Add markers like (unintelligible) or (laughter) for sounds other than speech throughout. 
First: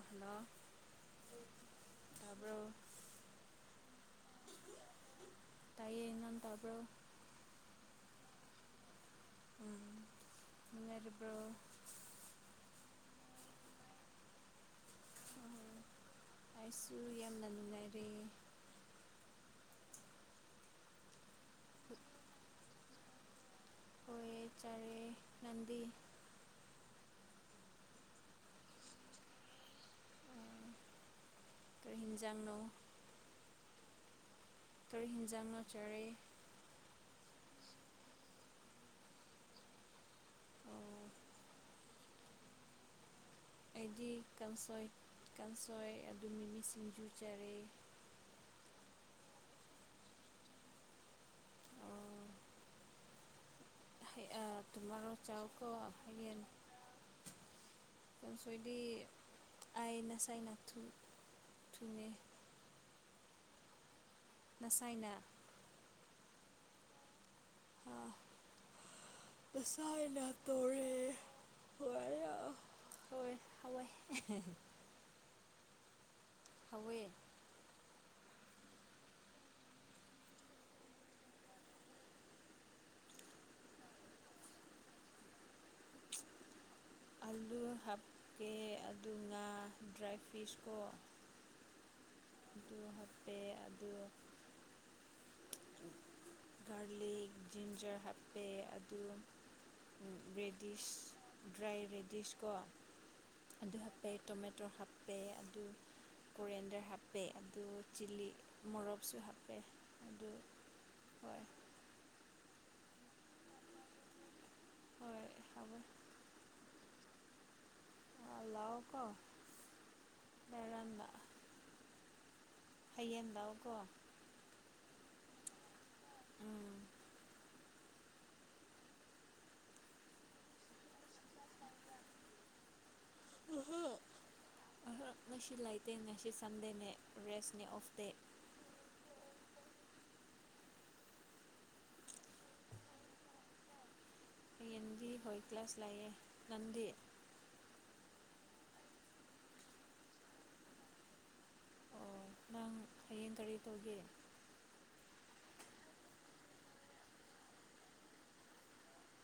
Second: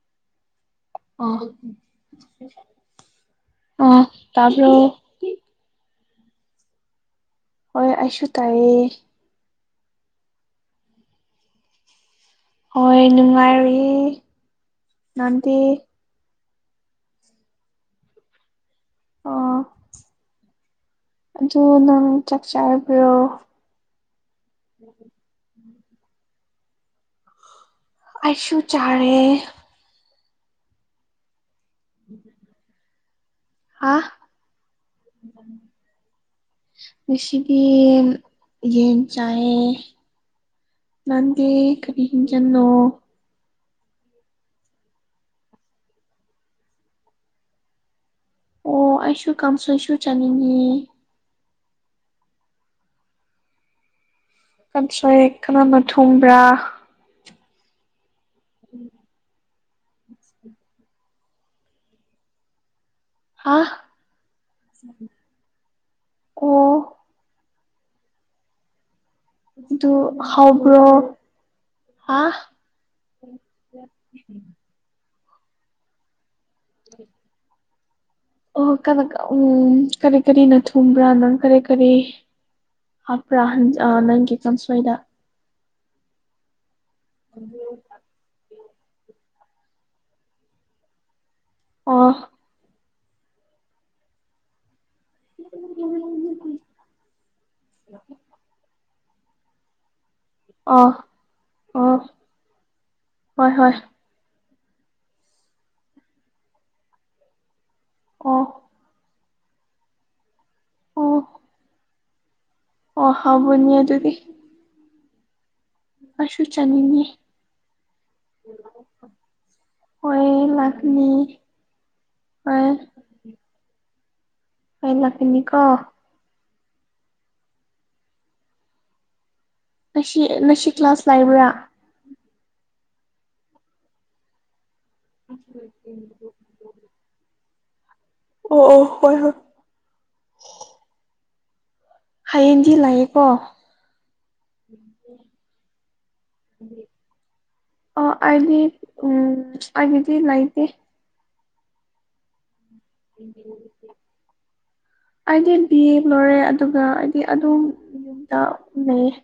ꯑꯍꯂ ꯑ ꯑ ꯇꯥꯄ ꯇꯥꯏꯌꯦꯅꯅ ꯇꯥꯕ꯭ꯔꯣ ꯍꯣꯏ ꯑꯩꯁꯨ ꯇꯥꯏꯌꯦꯦ ꯎ ꯃꯔꯤꯕ꯭ꯔꯣ ꯍꯣꯏ ꯅꯨꯡꯉꯥꯏꯔꯨꯏ ꯥꯟꯇ ꯑꯩꯁꯨ ꯌꯥꯝꯅ ꯅꯨꯡꯉꯥꯏꯔꯦ ꯑꯣ ꯑꯗꯨ ꯅꯪ ꯆꯥꯛ ꯆꯥꯕꯤꯔꯣ ꯍ ꯆꯠ ꯎ ꯅꯗꯤ ꯑꯁꯨ ꯆꯥꯔꯦ ꯀ ꯍꯤꯟꯖꯥꯡꯅꯣ ꯍꯥ ꯔ ꯍꯤꯟꯖꯥꯡ ꯆꯔꯦ ꯁꯤꯗꯤ ꯏ ꯆꯌꯦ ꯑꯣ ꯑ ꯀꯔꯤꯒꯤ ꯀꯟꯅꯣ ꯑꯩꯗꯤ ꯀꯥꯡꯁꯣꯏ ꯀꯥꯡꯁꯣꯏ ꯑꯗꯨ ꯃꯤ ꯃꯤ ꯁꯤꯡꯖꯨ ꯆꯔꯦ ꯑꯣ ꯑꯩꯁꯨ ꯀꯥꯡꯁꯣꯏꯁꯨ ꯆꯥꯅꯤꯡꯉ ꯇꯣꯃꯥꯣ ꯀꯥꯡꯁꯣꯏ ꯆ ꯀꯣ ꯀꯅꯥꯅ ꯊꯣꯡꯕ꯭ꯔꯥ ꯍꯥꯏꯅꯤ ꯇꯁꯣꯏꯗꯤ ꯑꯥꯏꯩꯅꯁꯥꯏ ꯊꯨꯅꯤ ꯍꯥꯥ ꯅꯁꯥꯏꯅ ꯑꯣ ꯑ ꯑꯗꯨ ꯇꯁꯥꯏꯅ ꯍꯥꯎꯕ꯭ꯔꯣ ꯇꯣꯔꯦ ꯍꯥ ꯊꯌꯥ ꯍꯣꯏ ꯍꯋꯥꯏ ꯊꯋꯦ ꯑꯣ ꯀ ꯎꯝ ꯀꯔꯤ ꯀꯔꯤꯅ ꯊꯨꯝꯕ꯭ꯔꯥ ꯅꯪ ꯀꯔꯤ ꯀꯔꯤ ꯍꯥꯞꯄ꯭ꯔꯥ ꯅꯪꯒꯤ ꯀꯥꯡꯁꯣꯏꯗ ꯑꯂꯨ ꯍꯥꯞꯀꯦ ꯑꯗꯨꯒ ꯗ꯭ꯔꯥꯏ ꯐꯨꯔꯤꯁꯀꯣ ꯑꯣ ꯑꯗꯨ ꯍꯥꯞꯄꯦ ꯑꯗꯨ ꯒꯥꯔꯂꯤꯛ ꯖꯤꯟꯖꯔ ꯍꯥꯞꯄꯦ ꯑꯗꯨ ꯑꯣ ꯔꯦꯗꯤꯁ ꯗ꯭ꯔꯥꯏ ꯑꯣ ꯔꯦꯗꯤꯁ ꯀꯣ ꯍꯣꯏ ꯍꯣꯏ ꯑꯗꯨ ꯍꯥꯞꯄ ꯇꯣꯃꯦꯇꯣ ꯍꯥꯞꯄꯦ ꯑꯗꯨ ꯀꯣꯔꯤꯌꯥꯟꯗꯔ ꯍꯥꯞꯄꯦ ꯑꯗꯨ ꯆꯤꯂꯤ ꯑꯣ ꯃꯣꯔꯣꯛꯁꯨ ꯍꯥꯞꯄꯦ ꯑꯗꯨ ꯑꯣ ꯍꯣꯏ ꯑꯣ ꯍꯥꯎꯕꯅꯦ ꯑꯗꯨꯗꯤ ꯍꯣꯏ ꯍꯥꯎꯕꯅꯦ ꯑꯩꯁꯨ ꯆꯥꯅꯤꯡꯉꯦ ꯂꯥꯛꯑꯣꯀꯣ ꯍꯣꯏ ꯉꯔꯥꯡꯅ ꯂꯥꯛꯅꯤ ꯐꯩꯌꯦ ꯍꯌꯦꯡ ꯂꯥꯜꯎꯀꯣ ꯍꯌꯦꯡ ꯂꯥꯛꯀꯅꯤꯀꯣ ꯎꯝ ꯉꯁꯤ ꯉꯁꯤ ꯀ꯭ꯂꯥꯁ ꯂꯥꯛꯏꯕ꯭ꯔ ꯑꯍ ꯉꯁꯤ ꯂꯩꯇꯦ ꯉꯁꯤ ꯁꯟꯗꯦꯅꯦ ꯔꯦꯁꯅꯦ ꯑꯣꯐꯇꯦ ꯑꯣ ꯑꯣ ꯍꯣꯏ ꯍꯣꯏ ꯍꯌꯦꯡꯗꯤ ꯂꯥꯛꯑꯦꯀꯣ ꯍꯌꯦꯡꯗꯤ ꯀ꯭ꯂꯥꯁ ꯂꯥꯛꯑꯦ ꯅꯪꯗꯤ ꯑ ꯑꯩꯗꯤ ꯑꯝ ꯑꯩꯒꯤꯗꯤ ꯂꯩꯇꯦ ꯑꯣ ꯅꯪ ꯍꯌꯦꯡ ꯀꯔꯤ ꯇꯧꯒꯦ ꯑꯩꯗꯤ ꯕꯤ ꯑꯦ ꯂꯣꯏꯔꯦ ꯑꯗꯨꯒ ꯑꯩꯗꯤ ꯑꯗꯨꯝ ꯌꯨꯝꯗ ꯂꯩꯌꯦ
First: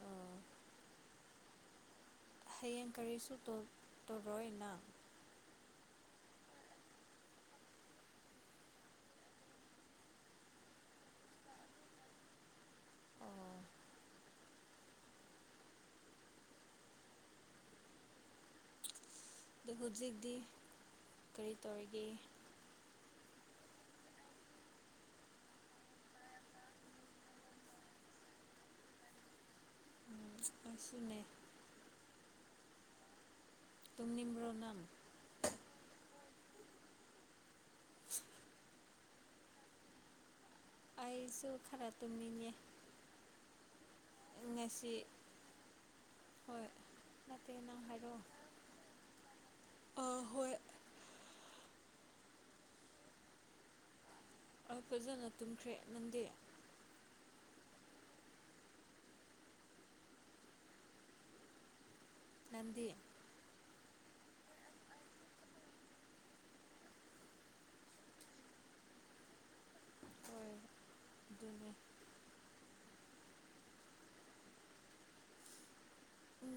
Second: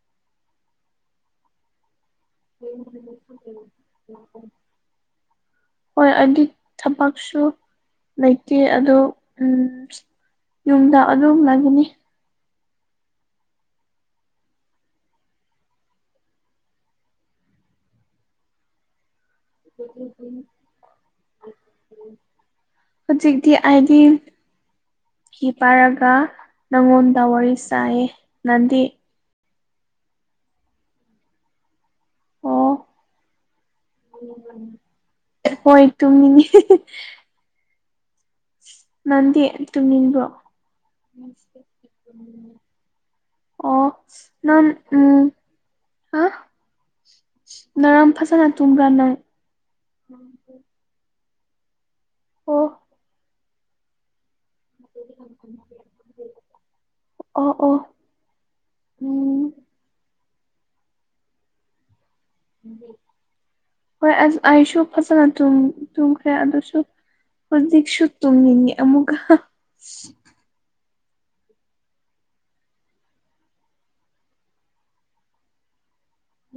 ꯑꯥ ꯍꯌꯦꯡ ꯀꯔꯤꯁꯨ ꯇꯧ ꯇꯧꯔꯣꯏꯅ ꯍꯣꯏ ꯑꯗꯨ ꯊꯕꯛꯁꯨ ꯂꯩꯇꯦ ꯑꯗꯣ ꯎꯝ ꯌꯨꯝꯗ ꯑꯗꯨꯝ ꯂꯩꯒꯅꯤ ꯑꯗꯣ ꯍꯧꯖꯤꯛꯇꯤ ꯀꯔꯤ ꯇꯧꯔꯤꯒꯦ ꯍꯧꯖꯤꯛꯇꯤ ꯑꯥꯏꯗꯤ ꯐꯤ ꯄꯥꯏꯔꯒ ꯅꯪꯉꯣꯟꯗ ꯋꯥꯔꯤ ꯁꯥꯏꯌꯦ ꯅꯪꯗꯤ ꯅꯪꯁꯨꯅꯦ ꯑꯣ ꯇꯨꯝꯅꯤꯡꯕ꯭ꯔꯣ ꯅꯪ ꯍꯣꯏ ꯇꯨꯝꯅꯤꯡꯉꯦ ꯅꯪꯗꯤ ꯇꯨꯝꯅꯤꯡꯕ꯭ꯔꯣ ꯑꯩꯥꯁꯨ ꯈꯔ ꯇꯨꯝꯅꯤꯡꯉꯦ ꯑꯣ ꯅꯪ ꯉꯁꯤ ꯎꯝ ꯍꯪꯍ ꯍꯣꯏ ꯅꯠꯇꯦ ꯅꯪ ꯉꯔꯥꯡ ꯐꯖꯅ ꯇꯨꯝꯕ꯭ꯔꯥ ꯅꯪ ꯑ ꯍꯣꯏ ꯑꯣ ꯑ ꯐꯖꯅ ꯇꯨꯝꯈ꯭ꯔꯦ ꯅꯪꯗꯤ ꯑꯣ ꯑꯣ ꯎꯝ ꯅꯪꯗꯤ ꯍꯣꯏ ꯑꯩ ꯑꯩꯁꯨ ꯐꯖꯅ ꯇꯨꯝꯈ꯭ꯔꯦ ꯑꯗꯨꯁꯨ ꯍꯧꯖꯤꯛꯁꯨ ꯇꯨꯝꯃꯤꯅꯦ ꯑꯃꯨꯛꯀ ꯍꯣꯏ ꯑꯗꯨꯅꯦ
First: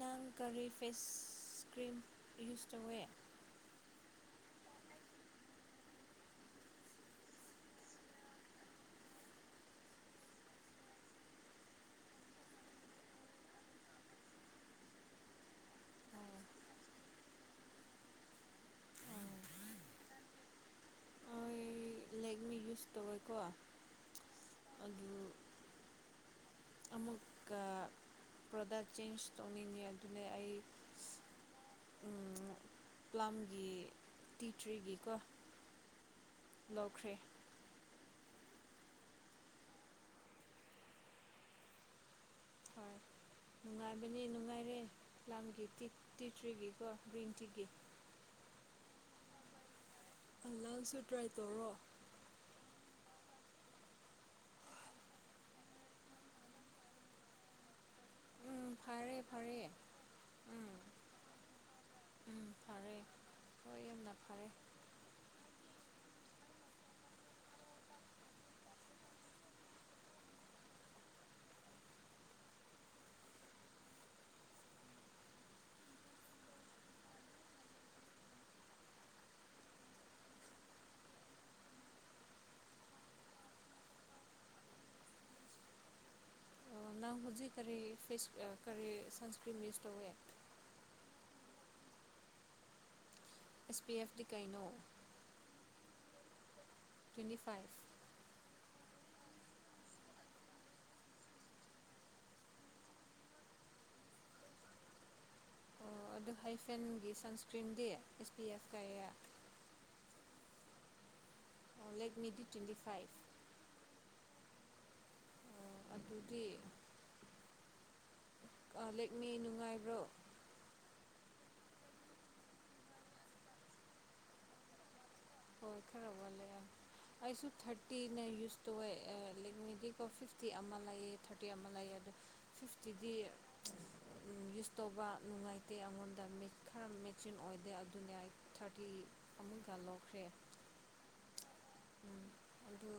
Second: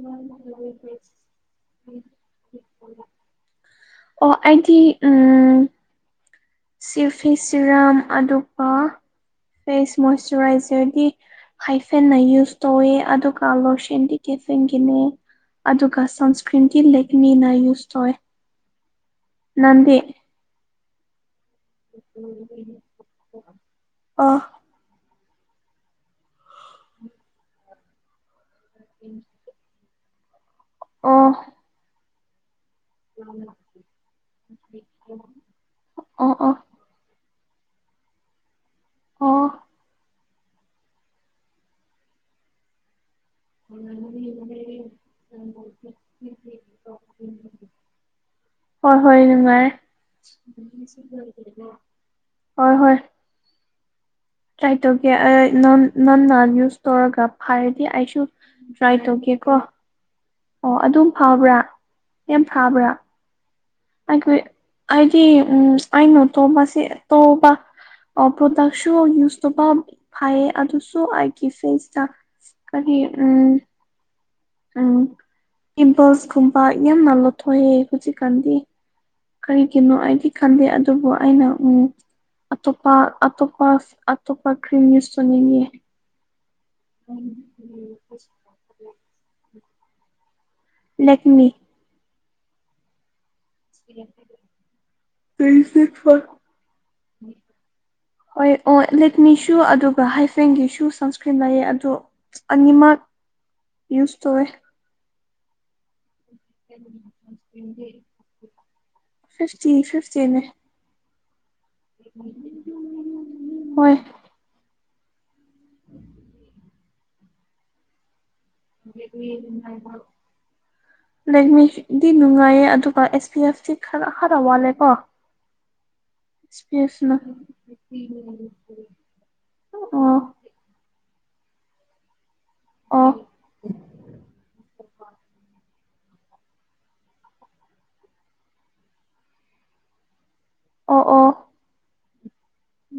ꯅꯪ ꯀꯔꯤ ꯐꯦꯁ ꯀ꯭ꯔꯤꯝ ꯌꯨꯁ ꯇꯧꯋꯤ ꯑꯣ ꯑꯩꯗꯤ ꯎꯝ ꯁꯤꯔꯐꯤ ꯁꯤꯔꯝ ꯑꯗꯨꯒ ꯐꯦꯁ ꯃꯣꯏꯁꯆꯔꯥꯏꯖꯔꯒꯤ ꯍꯥꯏꯐꯦꯟꯅ ꯌꯨꯁ ꯇꯧꯋꯦ ꯑꯗꯨꯒ ꯂꯣꯁꯟꯗꯤ ꯀꯦꯐꯤꯟꯒꯤꯅꯤ ꯑꯗꯨꯒ ꯁꯟꯁꯀ꯭ꯔꯤꯟꯗꯤ ꯂꯦꯛꯃꯤꯅ ꯌꯨꯁ ꯇꯧꯋꯦ ꯅꯪꯗꯤ ꯑꯩ ꯂꯦꯛꯃꯤ ꯌꯨꯁ ꯇꯧꯋꯦꯀꯣ ꯑ ꯑꯗꯨ ꯑꯃꯨꯛꯀ ꯄ꯭ꯔꯗꯛ ꯆꯦꯟꯖ ꯇꯧꯅꯤꯡꯉꯦ ꯑꯗꯨꯅꯦ ꯑꯩ ꯑꯣ (inaudible) ꯄ꯭ꯂꯝꯒꯤ ꯇꯤ ꯇ꯭ꯔꯤꯒꯤꯀꯣ ꯑꯣ ꯑꯣ ꯂꯧꯈ꯭ꯔꯦ ꯑꯣ ꯍꯣꯏ ꯅꯨꯡꯉꯥꯏꯕꯅꯤ ꯅꯨꯡꯉꯥꯏꯔꯦ ꯂꯝꯥꯒꯤ ꯇꯤꯛꯇ꯭ꯔꯤꯒꯤꯀꯣ ꯒ꯭ꯔꯤꯟ ꯇꯤꯒꯤ ꯍꯣꯏ ꯍꯣꯏ ꯅꯨꯡꯉꯥꯏꯔꯦ ꯍꯜꯂꯁꯨ ꯇ꯭ꯔꯥꯏ ꯇꯧꯔꯣ ꯍꯣꯏ ꯍꯣꯏ ꯇ꯭ꯔꯥꯏ ꯇꯧꯒꯦ ꯅꯪꯅ ꯌꯨꯁ ꯇꯧꯔꯒ ꯐꯔꯗꯤ ꯑꯩꯁꯨ ꯎꯝ ꯇ꯭ꯔꯥꯏ ꯐꯔꯦ ꯇꯧꯒꯦꯀꯣ ꯐꯔꯦ ꯑꯣ ꯎꯝ ꯑꯗꯨꯝ ꯐꯕ꯭ꯔꯥ ꯌꯥꯝ ꯎꯝ ꯐꯕ꯭ꯔꯥ ꯐꯔꯦ ꯍꯣꯏ ꯌꯥꯝꯅ ꯑꯩꯈꯣꯏ ꯐꯔꯦ ꯍꯥꯏꯗꯤ ꯎꯝ ꯑꯩ ꯅꯣꯠ ꯇꯧꯕꯁꯤ ꯇꯧꯕ ꯑ ꯄ꯭ꯔꯗꯛꯁꯨ ꯌꯨꯁ ꯇꯧꯕ ꯐꯩꯌꯦ ꯑꯗꯨꯁꯨ ꯑꯩꯒꯤ ꯐꯦꯁꯇ ꯀꯔꯤ ꯎꯝ ꯎꯝ ꯏꯝꯄꯜꯁꯀꯨꯝꯕ ꯌꯥꯝꯅ ꯂꯧꯊꯣꯛꯑꯦ ꯍꯧꯖꯤꯛꯀꯥꯟꯗꯤ ꯀꯔꯤꯒꯤꯅꯣ ꯑꯩꯗꯤ ꯈꯟꯗꯦ ꯑꯗꯨꯕꯨ ꯑꯩꯅ ꯎꯝ ꯑꯇꯣꯞꯄ ꯑꯇꯣꯞꯄ ꯑꯇꯣꯞꯄ ꯀ꯭ꯔꯤꯝ ꯌꯨꯁ ꯇꯧꯅꯤꯡꯉꯤ ꯑꯣ ꯅꯪ ꯍꯧꯖꯤꯛ ꯀꯔꯤ ꯐꯤꯁ ꯀꯔꯤ ꯁꯟꯁꯀ꯭ꯔꯤꯝ ꯌꯨꯁ ꯇꯧꯢ ꯂꯦꯛꯃꯤ ꯑꯦꯁ ꯄꯤ ꯑꯦꯐꯗꯤ ꯀꯩꯅꯣ ꯇ꯭ꯋꯦꯟꯇꯤ ꯐꯥꯏꯚ (unintelligible) ꯍꯣꯏ ꯑꯣ ꯂꯦꯛꯃꯤꯁꯨ ꯑꯗꯨꯒ ꯍꯥꯏꯐꯦꯡꯒꯤꯁꯨ ꯁꯟꯁꯀ꯭ꯔꯤꯟ ꯂꯩꯌꯦ ꯑꯗꯨ ꯑꯅꯤꯃꯛ ꯌꯨꯁ ꯇꯧꯋꯦ ꯑꯣ ꯑꯗꯨ ꯍꯥꯏꯐꯦꯟꯒꯤ ꯁꯟꯁꯀ꯭ꯔꯤꯟꯗꯤ ꯑꯦꯁ ꯄꯤ ꯑꯦꯐ ꯀꯩꯌꯦ ꯐꯤꯞꯇꯤ ꯐꯤꯞꯇꯤꯅꯦ ꯑꯣ ꯂꯦꯛꯃꯤꯗꯤ ꯇ꯭ꯋꯦꯟꯇꯤ ꯐꯥꯏꯚ ꯍꯣꯏ ꯑꯣ ꯑꯗꯨꯗꯤ ꯂꯦꯛꯃꯤ ꯅꯨꯡꯉꯥꯏꯕ꯭ꯔꯣ ꯂꯦꯛꯃꯤꯗꯤ ꯅꯨꯡꯉꯥꯏꯌꯦ ꯑꯗꯨꯒ ꯑꯦꯁ ꯄꯤ ꯑꯦꯐꯇꯤ ꯈꯔ ꯈꯔ ꯋꯥꯠꯂꯦꯀꯣ ꯍꯣꯏ ꯈꯔ ꯋꯥꯠꯂꯦ ꯄꯤ ꯑꯦꯐꯁꯤꯅ ꯑꯩꯁꯨ ꯊꯥꯔꯇꯤꯅꯦ ꯌꯨꯁ ꯇꯧꯋꯦ ꯂꯦꯛꯃꯤ ꯒꯤꯀꯣ ꯑꯣ ꯐꯤ ꯇꯤ ꯑꯃ ꯂꯩꯌ‌ꯦ ꯊꯥꯔꯇꯤ ꯑꯃ ꯂꯩꯌꯦ ꯑꯗꯨ ꯑꯣ ꯐꯤꯞꯇꯤꯗꯤ ꯎꯝ ꯌꯨꯁ ꯇꯧꯕ ꯅꯨꯡꯉꯥꯏ ꯇꯦ ꯑꯉꯣꯟꯗ ꯈꯔ ꯃꯦꯆꯤꯡ ꯑꯣꯏꯗꯦ ꯑꯗꯨꯅ ꯑꯩ ꯊꯥꯔꯇꯤ ꯑꯃꯨꯛ ꯂꯧ ꯈꯔ‌ꯦ ꯑꯣ ꯑꯣ ꯎꯝ ꯑꯗꯨ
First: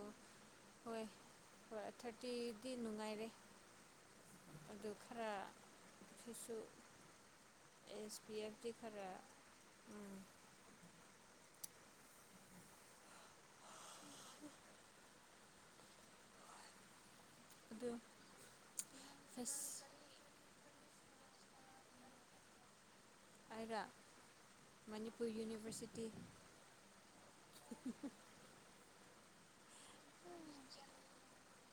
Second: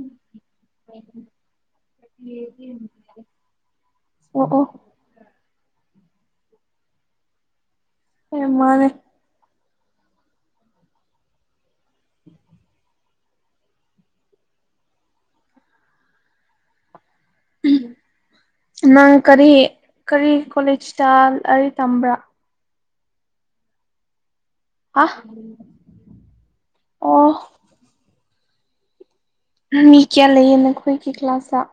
ꯍꯣꯏ ꯍꯣꯏ ꯊꯥꯔꯇꯤꯗꯤ ꯅꯨꯡꯉꯥꯏꯔꯦ ꯑꯣ ꯑꯣ ꯑꯗꯨ ꯈꯔꯥ ꯀꯩꯁꯨ ꯑꯦꯁ ꯄꯤ ꯍꯣꯏ ꯐꯦꯞꯇꯤ ꯃꯥꯅꯦ ꯈꯔ ꯎꯝ (unintelligible) ꯎꯝ ꯑꯗꯨ ꯅꯪ ꯀꯔꯤ ꯐꯁ ꯀꯔꯤ ꯀꯣꯂꯦꯖꯇ ꯂꯥꯏꯔꯤꯛ ꯇꯝꯕ꯭ꯔꯥ ꯑꯩꯔ‌ꯣ ꯍꯥ ꯃꯅꯤꯄꯨꯔ ꯌꯨꯅꯤꯚꯔꯁꯤꯇꯤ ꯑꯣ ꯃꯤ ꯀꯌꯥ ꯂꯩꯌꯦ ꯅꯈꯣꯏꯒꯤ ꯀ꯭ꯂꯥꯁꯇ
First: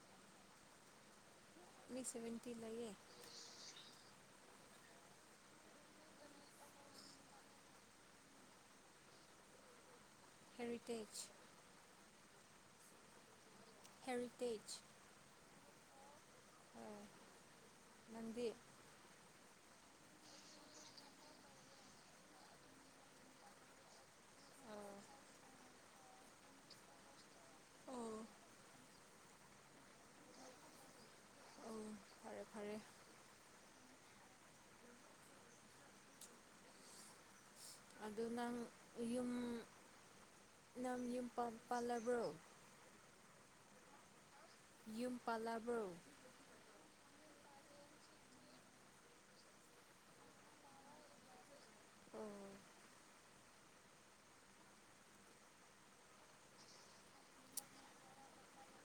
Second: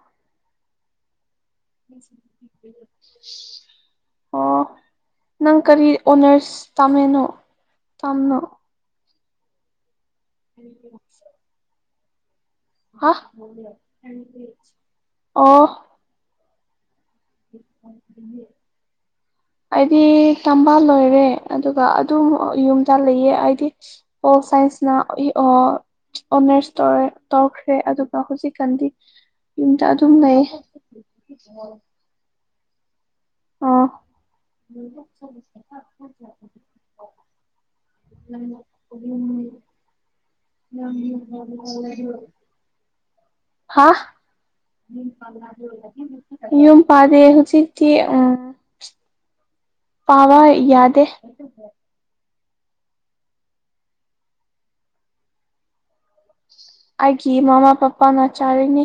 ꯃꯤ ꯁꯚꯦꯟꯇꯤ ꯂꯩꯌꯦ ꯑꯣ ꯅꯪ ꯀꯔꯤ ꯑꯣꯅꯔꯁ ꯇꯝꯃꯤꯅꯣ ꯇꯥꯝꯅꯣ ꯍꯦꯔꯤꯇꯦꯖ ꯍꯥ ꯍꯦꯔꯤꯇꯦꯖ ꯑꯣ ꯅꯪꯗꯤ ꯑꯩꯗꯤ ꯇꯝꯕꯥ ꯂꯣꯏꯔꯦ ꯑꯗꯨꯒ ꯑꯗꯨꯝ ꯌꯨꯝꯗ ꯂꯩꯌ‌ꯦ ꯑꯩꯗꯤ ꯄ‌ꯣꯜ ꯁꯥꯏꯟꯁꯅ ꯑꯣ ꯏ ꯑꯣ ꯑꯣꯅꯔꯁ ꯇꯧꯔꯦ ꯇꯧꯈ꯭ꯔꯦ ꯑꯗꯨꯒ ꯍꯧꯖꯤꯛꯀꯥꯟꯗꯤ ꯌꯨꯝꯗ ꯑꯗꯨꯝ ꯂꯩ ꯑꯣ (unintelligible) ꯐꯔꯦ ꯐꯔꯦ ꯑꯣ ꯑꯗꯨ ꯅꯪ ꯌꯨꯝ ꯅꯪ ꯌꯨꯝ ꯄꯥꯜ ꯄꯥꯜꯂꯕ꯭ꯔꯣ ꯍꯥꯥ ꯌꯨꯝ ꯄꯜꯂꯕꯨ ꯌꯝ ꯄꯗꯦ ꯍꯧ ꯎꯆ ꯑ ꯄꯥꯕ ꯌꯥꯗꯦ ꯑꯣ ꯑꯩꯒꯤ ꯃꯃꯥ ꯄꯄꯥꯅ ꯆꯥꯔꯤꯅꯤ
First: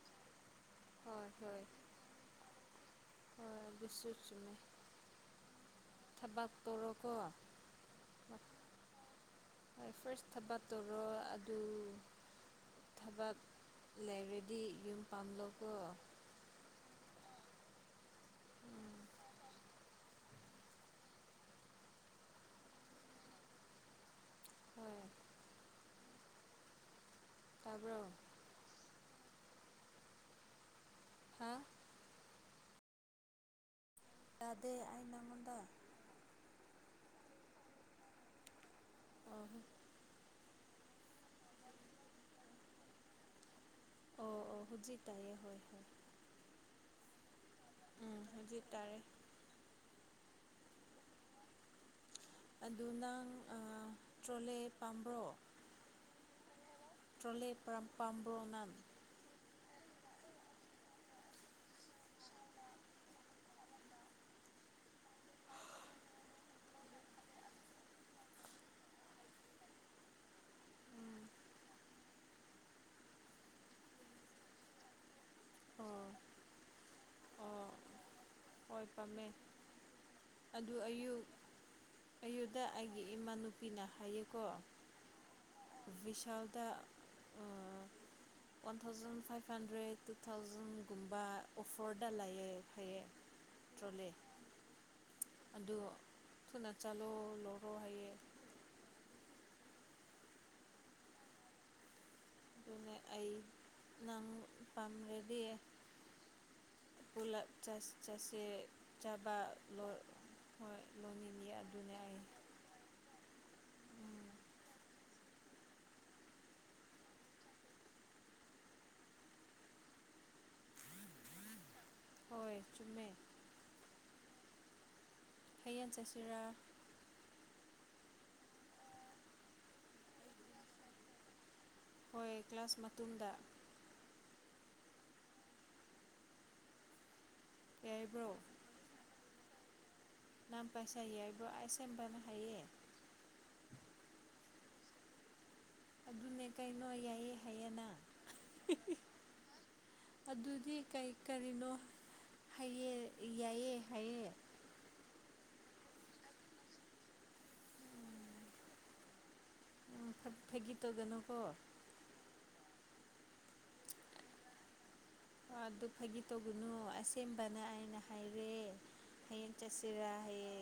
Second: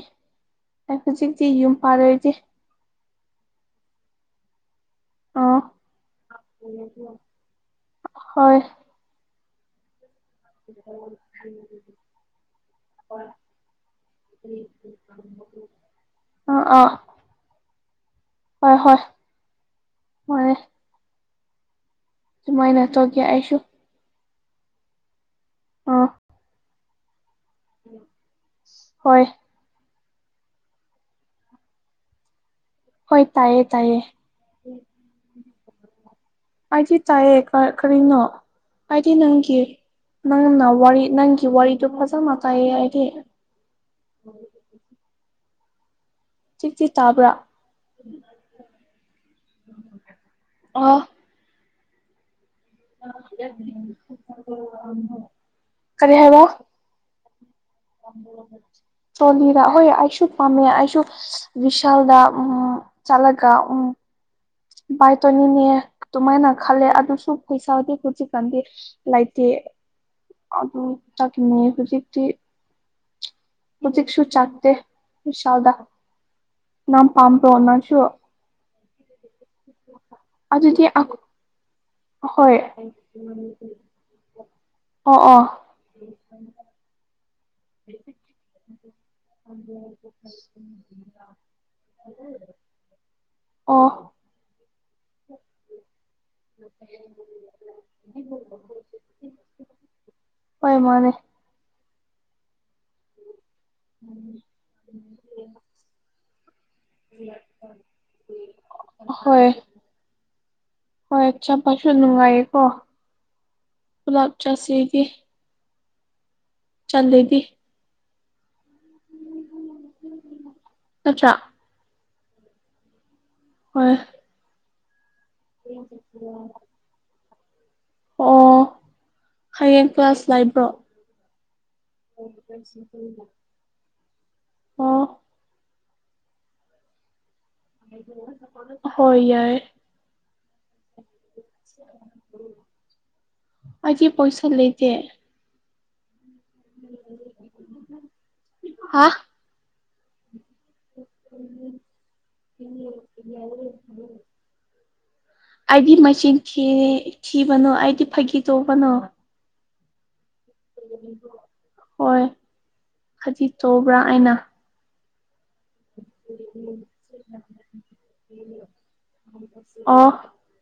ꯑꯩ ꯍꯣꯏ ꯍꯧꯖꯤꯛꯇꯤ ꯍꯣꯏ ꯌꯨꯝ ꯄꯥꯜꯂꯣꯏꯗꯦ ꯕꯤꯁꯁꯤ ꯑꯥ ꯊꯕꯥ ꯇꯔꯣꯀ ꯍꯣꯏ ꯍꯣꯏ ꯐꯥꯔꯁ ꯊꯥꯕꯠ ꯇꯧꯔꯣ ꯑꯗꯨ ꯊꯕꯛ ꯂꯩꯔꯗꯤ ꯌꯨꯝ ꯄꯥꯟꯂꯣꯀꯣ ꯑ ꯑꯥ ꯍꯣꯏ ꯍꯣꯏ ꯍꯣꯏ ꯃꯥꯏꯅ ꯇꯧ ꯑꯩꯁꯨ ꯍꯣꯏ ꯑꯣꯥꯐ ꯇꯥꯕ꯭ꯔꯣ ꯍꯣꯏ ꯍꯥꯥ ꯍꯣꯏ ꯇꯥꯏꯌꯦ ꯇꯥꯏꯌꯦ ꯇꯗꯦ ꯑꯩꯅꯉꯣꯟꯗ ꯍꯥꯏꯗꯤ ꯇꯥꯏꯌꯦ ꯀꯔꯤꯅꯣ ꯍꯥꯏꯗꯤ ꯑꯣ ꯅꯪꯒꯤ ꯅꯪꯅ ꯋꯥꯔꯤ ꯅꯪꯒꯤ ꯋꯥꯔꯤꯗꯨꯣ ꯐꯖꯅ ꯀꯥꯏꯌꯦ ꯍꯥꯏꯗꯤ ꯑꯣ ꯑꯣ ꯍꯖꯤ ꯇꯥꯏꯌꯦ ꯍꯣꯏ ꯍꯣꯏ ꯆꯤꯁꯤ ꯇꯥꯕ꯭ꯔꯥ ꯎꯝ ꯍꯥꯏꯖꯤ ꯇꯥꯔꯦ ꯑ ꯑꯗꯨ ꯅꯪ ꯇ꯭ꯔꯣꯂꯦ ꯄꯥꯝꯕ꯭ꯔꯣ ꯀꯔꯤ ꯍꯥꯏꯕ ꯇ꯭ꯔꯣꯂꯦ ꯄꯥꯝꯕ꯭ꯔꯣ ꯅꯥꯟ ꯇꯣꯂꯤꯗ ꯍꯣꯏ ꯑꯩꯁꯨ ꯄꯥꯝꯃꯦ ꯑꯩꯁꯨ ꯕꯤꯚꯤꯁꯥꯜꯗ ꯎꯝ ꯆꯠꯂꯒ ꯎꯝ ꯚꯥꯏ ꯇꯧꯅꯤꯅꯦ ꯑꯗꯨꯃꯥꯏꯅ ꯈꯜꯂꯦ ꯑꯗꯨꯁꯨ ꯄꯩꯁꯥꯗꯤ ꯍꯧꯖꯤꯛꯀꯥꯟꯗꯤ ꯂꯥꯏꯇ ꯇ ꯃꯤ ꯍꯧꯖꯤ ꯃꯊꯛꯁꯨ ꯆꯥꯛꯇꯦ ꯁꯥꯎꯗ ꯑꯣ ꯅ ꯄꯥꯝ ꯑꯣ ꯇꯣꯅꯁꯨ ꯍꯣꯏ ꯄꯥꯝꯃꯦ ꯑꯗꯨ ꯑꯗꯨꯗꯤ ꯑꯌꯨꯛ ꯍꯣꯏ ꯑꯌꯨꯗ ꯑꯩꯒꯤ ꯏꯃꯥꯅꯨꯄꯤꯅ ꯍꯥꯏꯌꯦꯀꯣ ꯑꯣ ꯑꯣ ꯕꯤꯁꯜꯗ (unintelligible) one thousand five hundred two ꯊꯥꯎꯖꯟꯒꯨꯝꯕ ꯑꯣꯐꯔꯗ ꯂꯑ ꯐꯩꯌꯦ ꯑꯣ ꯇ꯭ꯔꯣꯂꯦ ꯑꯗꯨ ꯐꯨꯅ ꯆꯥꯂꯣ ꯂꯧꯔꯣ ꯍꯥꯏꯌꯦ ꯍꯣꯏ ꯃꯥꯅꯦ ꯑꯗꯨꯅꯦ ꯑꯩ ꯅꯪ ꯄꯥꯝꯔꯦꯗꯤꯌꯦ ꯄꯨꯂ ꯆ ꯆꯥꯁꯤ ꯆꯥꯕ ꯍꯣꯏ ꯂꯣꯏ ꯍꯣꯏ ꯂꯣꯟꯅꯤꯡꯅꯤꯌꯦ ꯑꯗꯨꯅꯦ ꯑꯩ ꯑꯣꯣ ꯄꯨꯂꯥꯞ ꯆꯥꯁꯤꯒꯤ ꯆꯗꯗꯤ ꯎꯝ ꯑꯇ꯭ꯔ ꯍꯣꯏ ꯆꯨꯝꯃꯦ ꯍꯣꯏ ꯍꯌꯦꯟ ꯆꯆꯨꯔꯥ ꯑꯣ ꯍꯌꯦꯡ ꯀ꯭ꯂ꯭ꯂꯥꯁ ꯂꯩꯕ꯭ꯔꯣ ꯍꯣꯏ ꯀ꯭ꯂꯥꯁ ꯃꯇꯨꯡꯗ ꯑꯣ ꯌꯥꯏꯕ꯭ꯔꯣ (inaudible) (unintelligible) ꯍꯣꯏ ꯌꯥꯏ ꯅꯝ ꯄꯥꯏꯁꯥꯏꯕꯨ ꯑꯁ ꯁꯦꯝꯕꯅ ꯍꯌꯦ (inaudible) ꯑꯩꯗꯤ ꯄꯩꯁꯥ ꯂꯩꯇꯦ ꯑꯗꯨꯅꯦ ꯀꯩꯅꯣ ꯌꯥꯏꯌꯦ ꯍꯥꯏꯌꯦꯅ ꯍꯥ ꯑꯗꯨꯗꯤ ꯀꯔꯤ ꯀꯔꯤꯅꯣ ꯍꯥꯏꯌꯦ ꯌꯥꯏꯑ ꯍꯥꯏꯌꯦ ꯑꯩꯗꯤ ꯃꯆꯤꯟ ꯊꯤꯔꯦ ꯊꯤꯕꯅꯣ ꯑꯩꯗꯤ ꯐꯥꯒꯤ ꯇꯣꯛꯧꯕꯅꯣ ꯐꯥꯒꯤ ꯇꯧꯒꯅꯨꯀꯣ ꯍꯣꯏ ꯈꯗꯤ ꯇꯧꯕ꯭ꯔꯥ ꯑꯩꯅ ꯑꯗꯨ ꯐꯥꯒꯤ ꯇꯧꯕꯒꯅꯨ ꯑꯁꯦꯡꯕꯅ ꯑꯩꯅ ꯍꯥꯏꯔꯦ ꯍꯌꯦꯡ ꯑꯣ ꯆꯠꯁꯤꯔ ꯍꯥꯏꯌꯦ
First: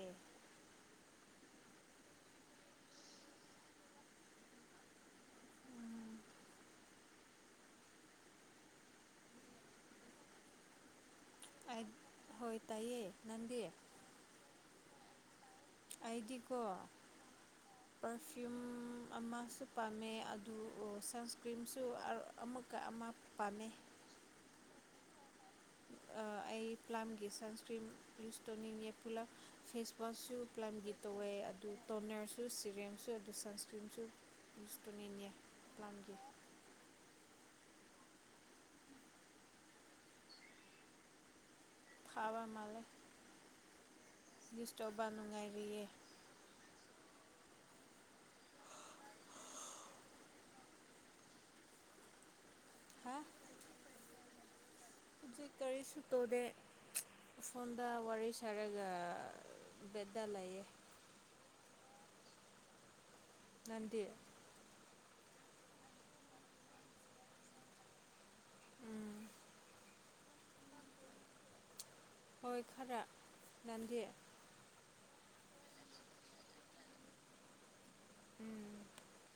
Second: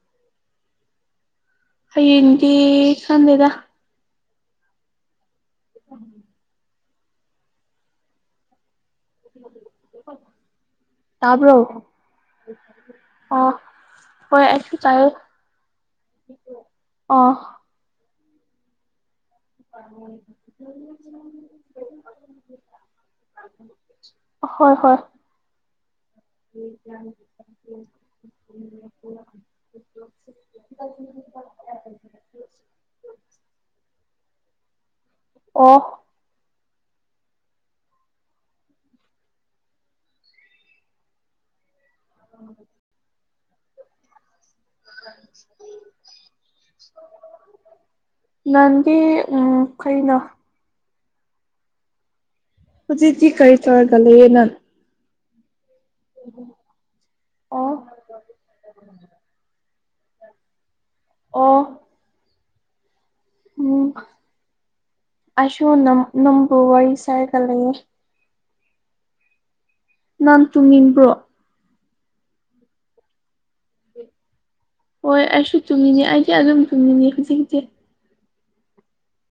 ꯍꯌꯦꯡꯗꯤ ꯁꯥꯟꯗꯦꯗ ꯎꯝ (unintelligible) (inaudible) ꯇꯕ꯭ꯔꯣ ꯍꯣꯏ ꯇꯥꯏꯌꯦ ꯑ ꯅꯪꯗꯤ ꯑꯣꯏꯣꯏ ꯇꯥꯏꯦ (inaudible) ꯑꯩꯗꯤꯀꯣ ꯄꯔꯐꯤꯌꯨꯝ ꯑꯃ ꯁꯨ ꯄꯥꯝꯃꯦ ꯑꯗꯨ ꯁꯟꯁꯀ꯭ꯔꯤꯟꯁꯨ ꯑꯃꯨꯛꯀ ꯑꯃ ꯄꯥꯝꯃꯦ ꯍꯣꯏ ꯍꯣꯏ (unintelligible) (inaudible) ꯑꯩ ꯄ꯭ꯂꯥꯂꯝꯒ ꯁꯟꯁꯀ꯭ꯔꯤꯟ ꯏꯁꯇꯣꯅꯤꯡ ꯄꯨꯂꯞ ꯐꯦꯁꯋꯥꯁꯁꯨ ꯄꯥꯂꯝꯈꯤ ꯇꯧꯋꯦ ꯑꯗꯨ ꯇꯣꯅꯔꯁꯨ ꯁꯤꯔꯤꯦꯝꯁꯨ ꯑꯗꯨ ꯁꯟꯁꯀ꯭ꯔꯤꯟꯁꯨ ꯌꯨꯁ ꯇꯧꯅꯤꯡꯉꯦ ꯑꯣ ꯂꯝꯒꯤ ꯈꯥ ꯃꯥꯂꯦ ꯗꯤꯁꯇꯔꯔꯕ ꯅꯨꯡꯉꯥꯏꯔꯤꯌꯦ ꯅꯪꯗꯤ ꯀꯩꯅꯣ ꯍꯥ ꯍꯧꯖꯤꯗꯤ ꯀꯔꯤ ꯆꯔꯒ ꯂꯩ ꯅ ꯍꯧꯖꯤꯛ ꯀꯔꯤꯁꯨ ꯇꯧꯗꯦ ꯑꯣ ꯐꯣꯟꯗ ꯋꯥꯔꯤ ꯁꯥꯔꯒ ꯕꯗꯥ ꯂꯩꯌꯦ ꯑꯣ (unintelligible) (inaudible) ꯎꯝ ꯅꯪꯗꯤ ꯑꯁꯨꯣ ꯅꯝ ꯅꯕꯨ ꯋꯥꯔꯤ ꯁꯥꯥꯏꯒꯂꯦ (inaudible) ꯎꯝ (unintelligible) (inaudible) ꯅꯥꯟ ꯇꯨꯡꯅꯤꯡꯕ꯭ꯔꯣ ꯍꯋꯥꯏ ꯈꯔꯥ ꯅꯟꯖꯦ ꯍꯣꯏ ꯑꯩꯁꯨ ꯆꯨꯝꯃꯤꯅꯤ ꯑꯩꯗꯤ ꯑꯗꯨꯝ ꯆꯨꯝꯃꯤꯅꯤ ꯍꯧꯖꯤꯛꯁꯦ ꯎꯝ (unintelligible) (inaudible)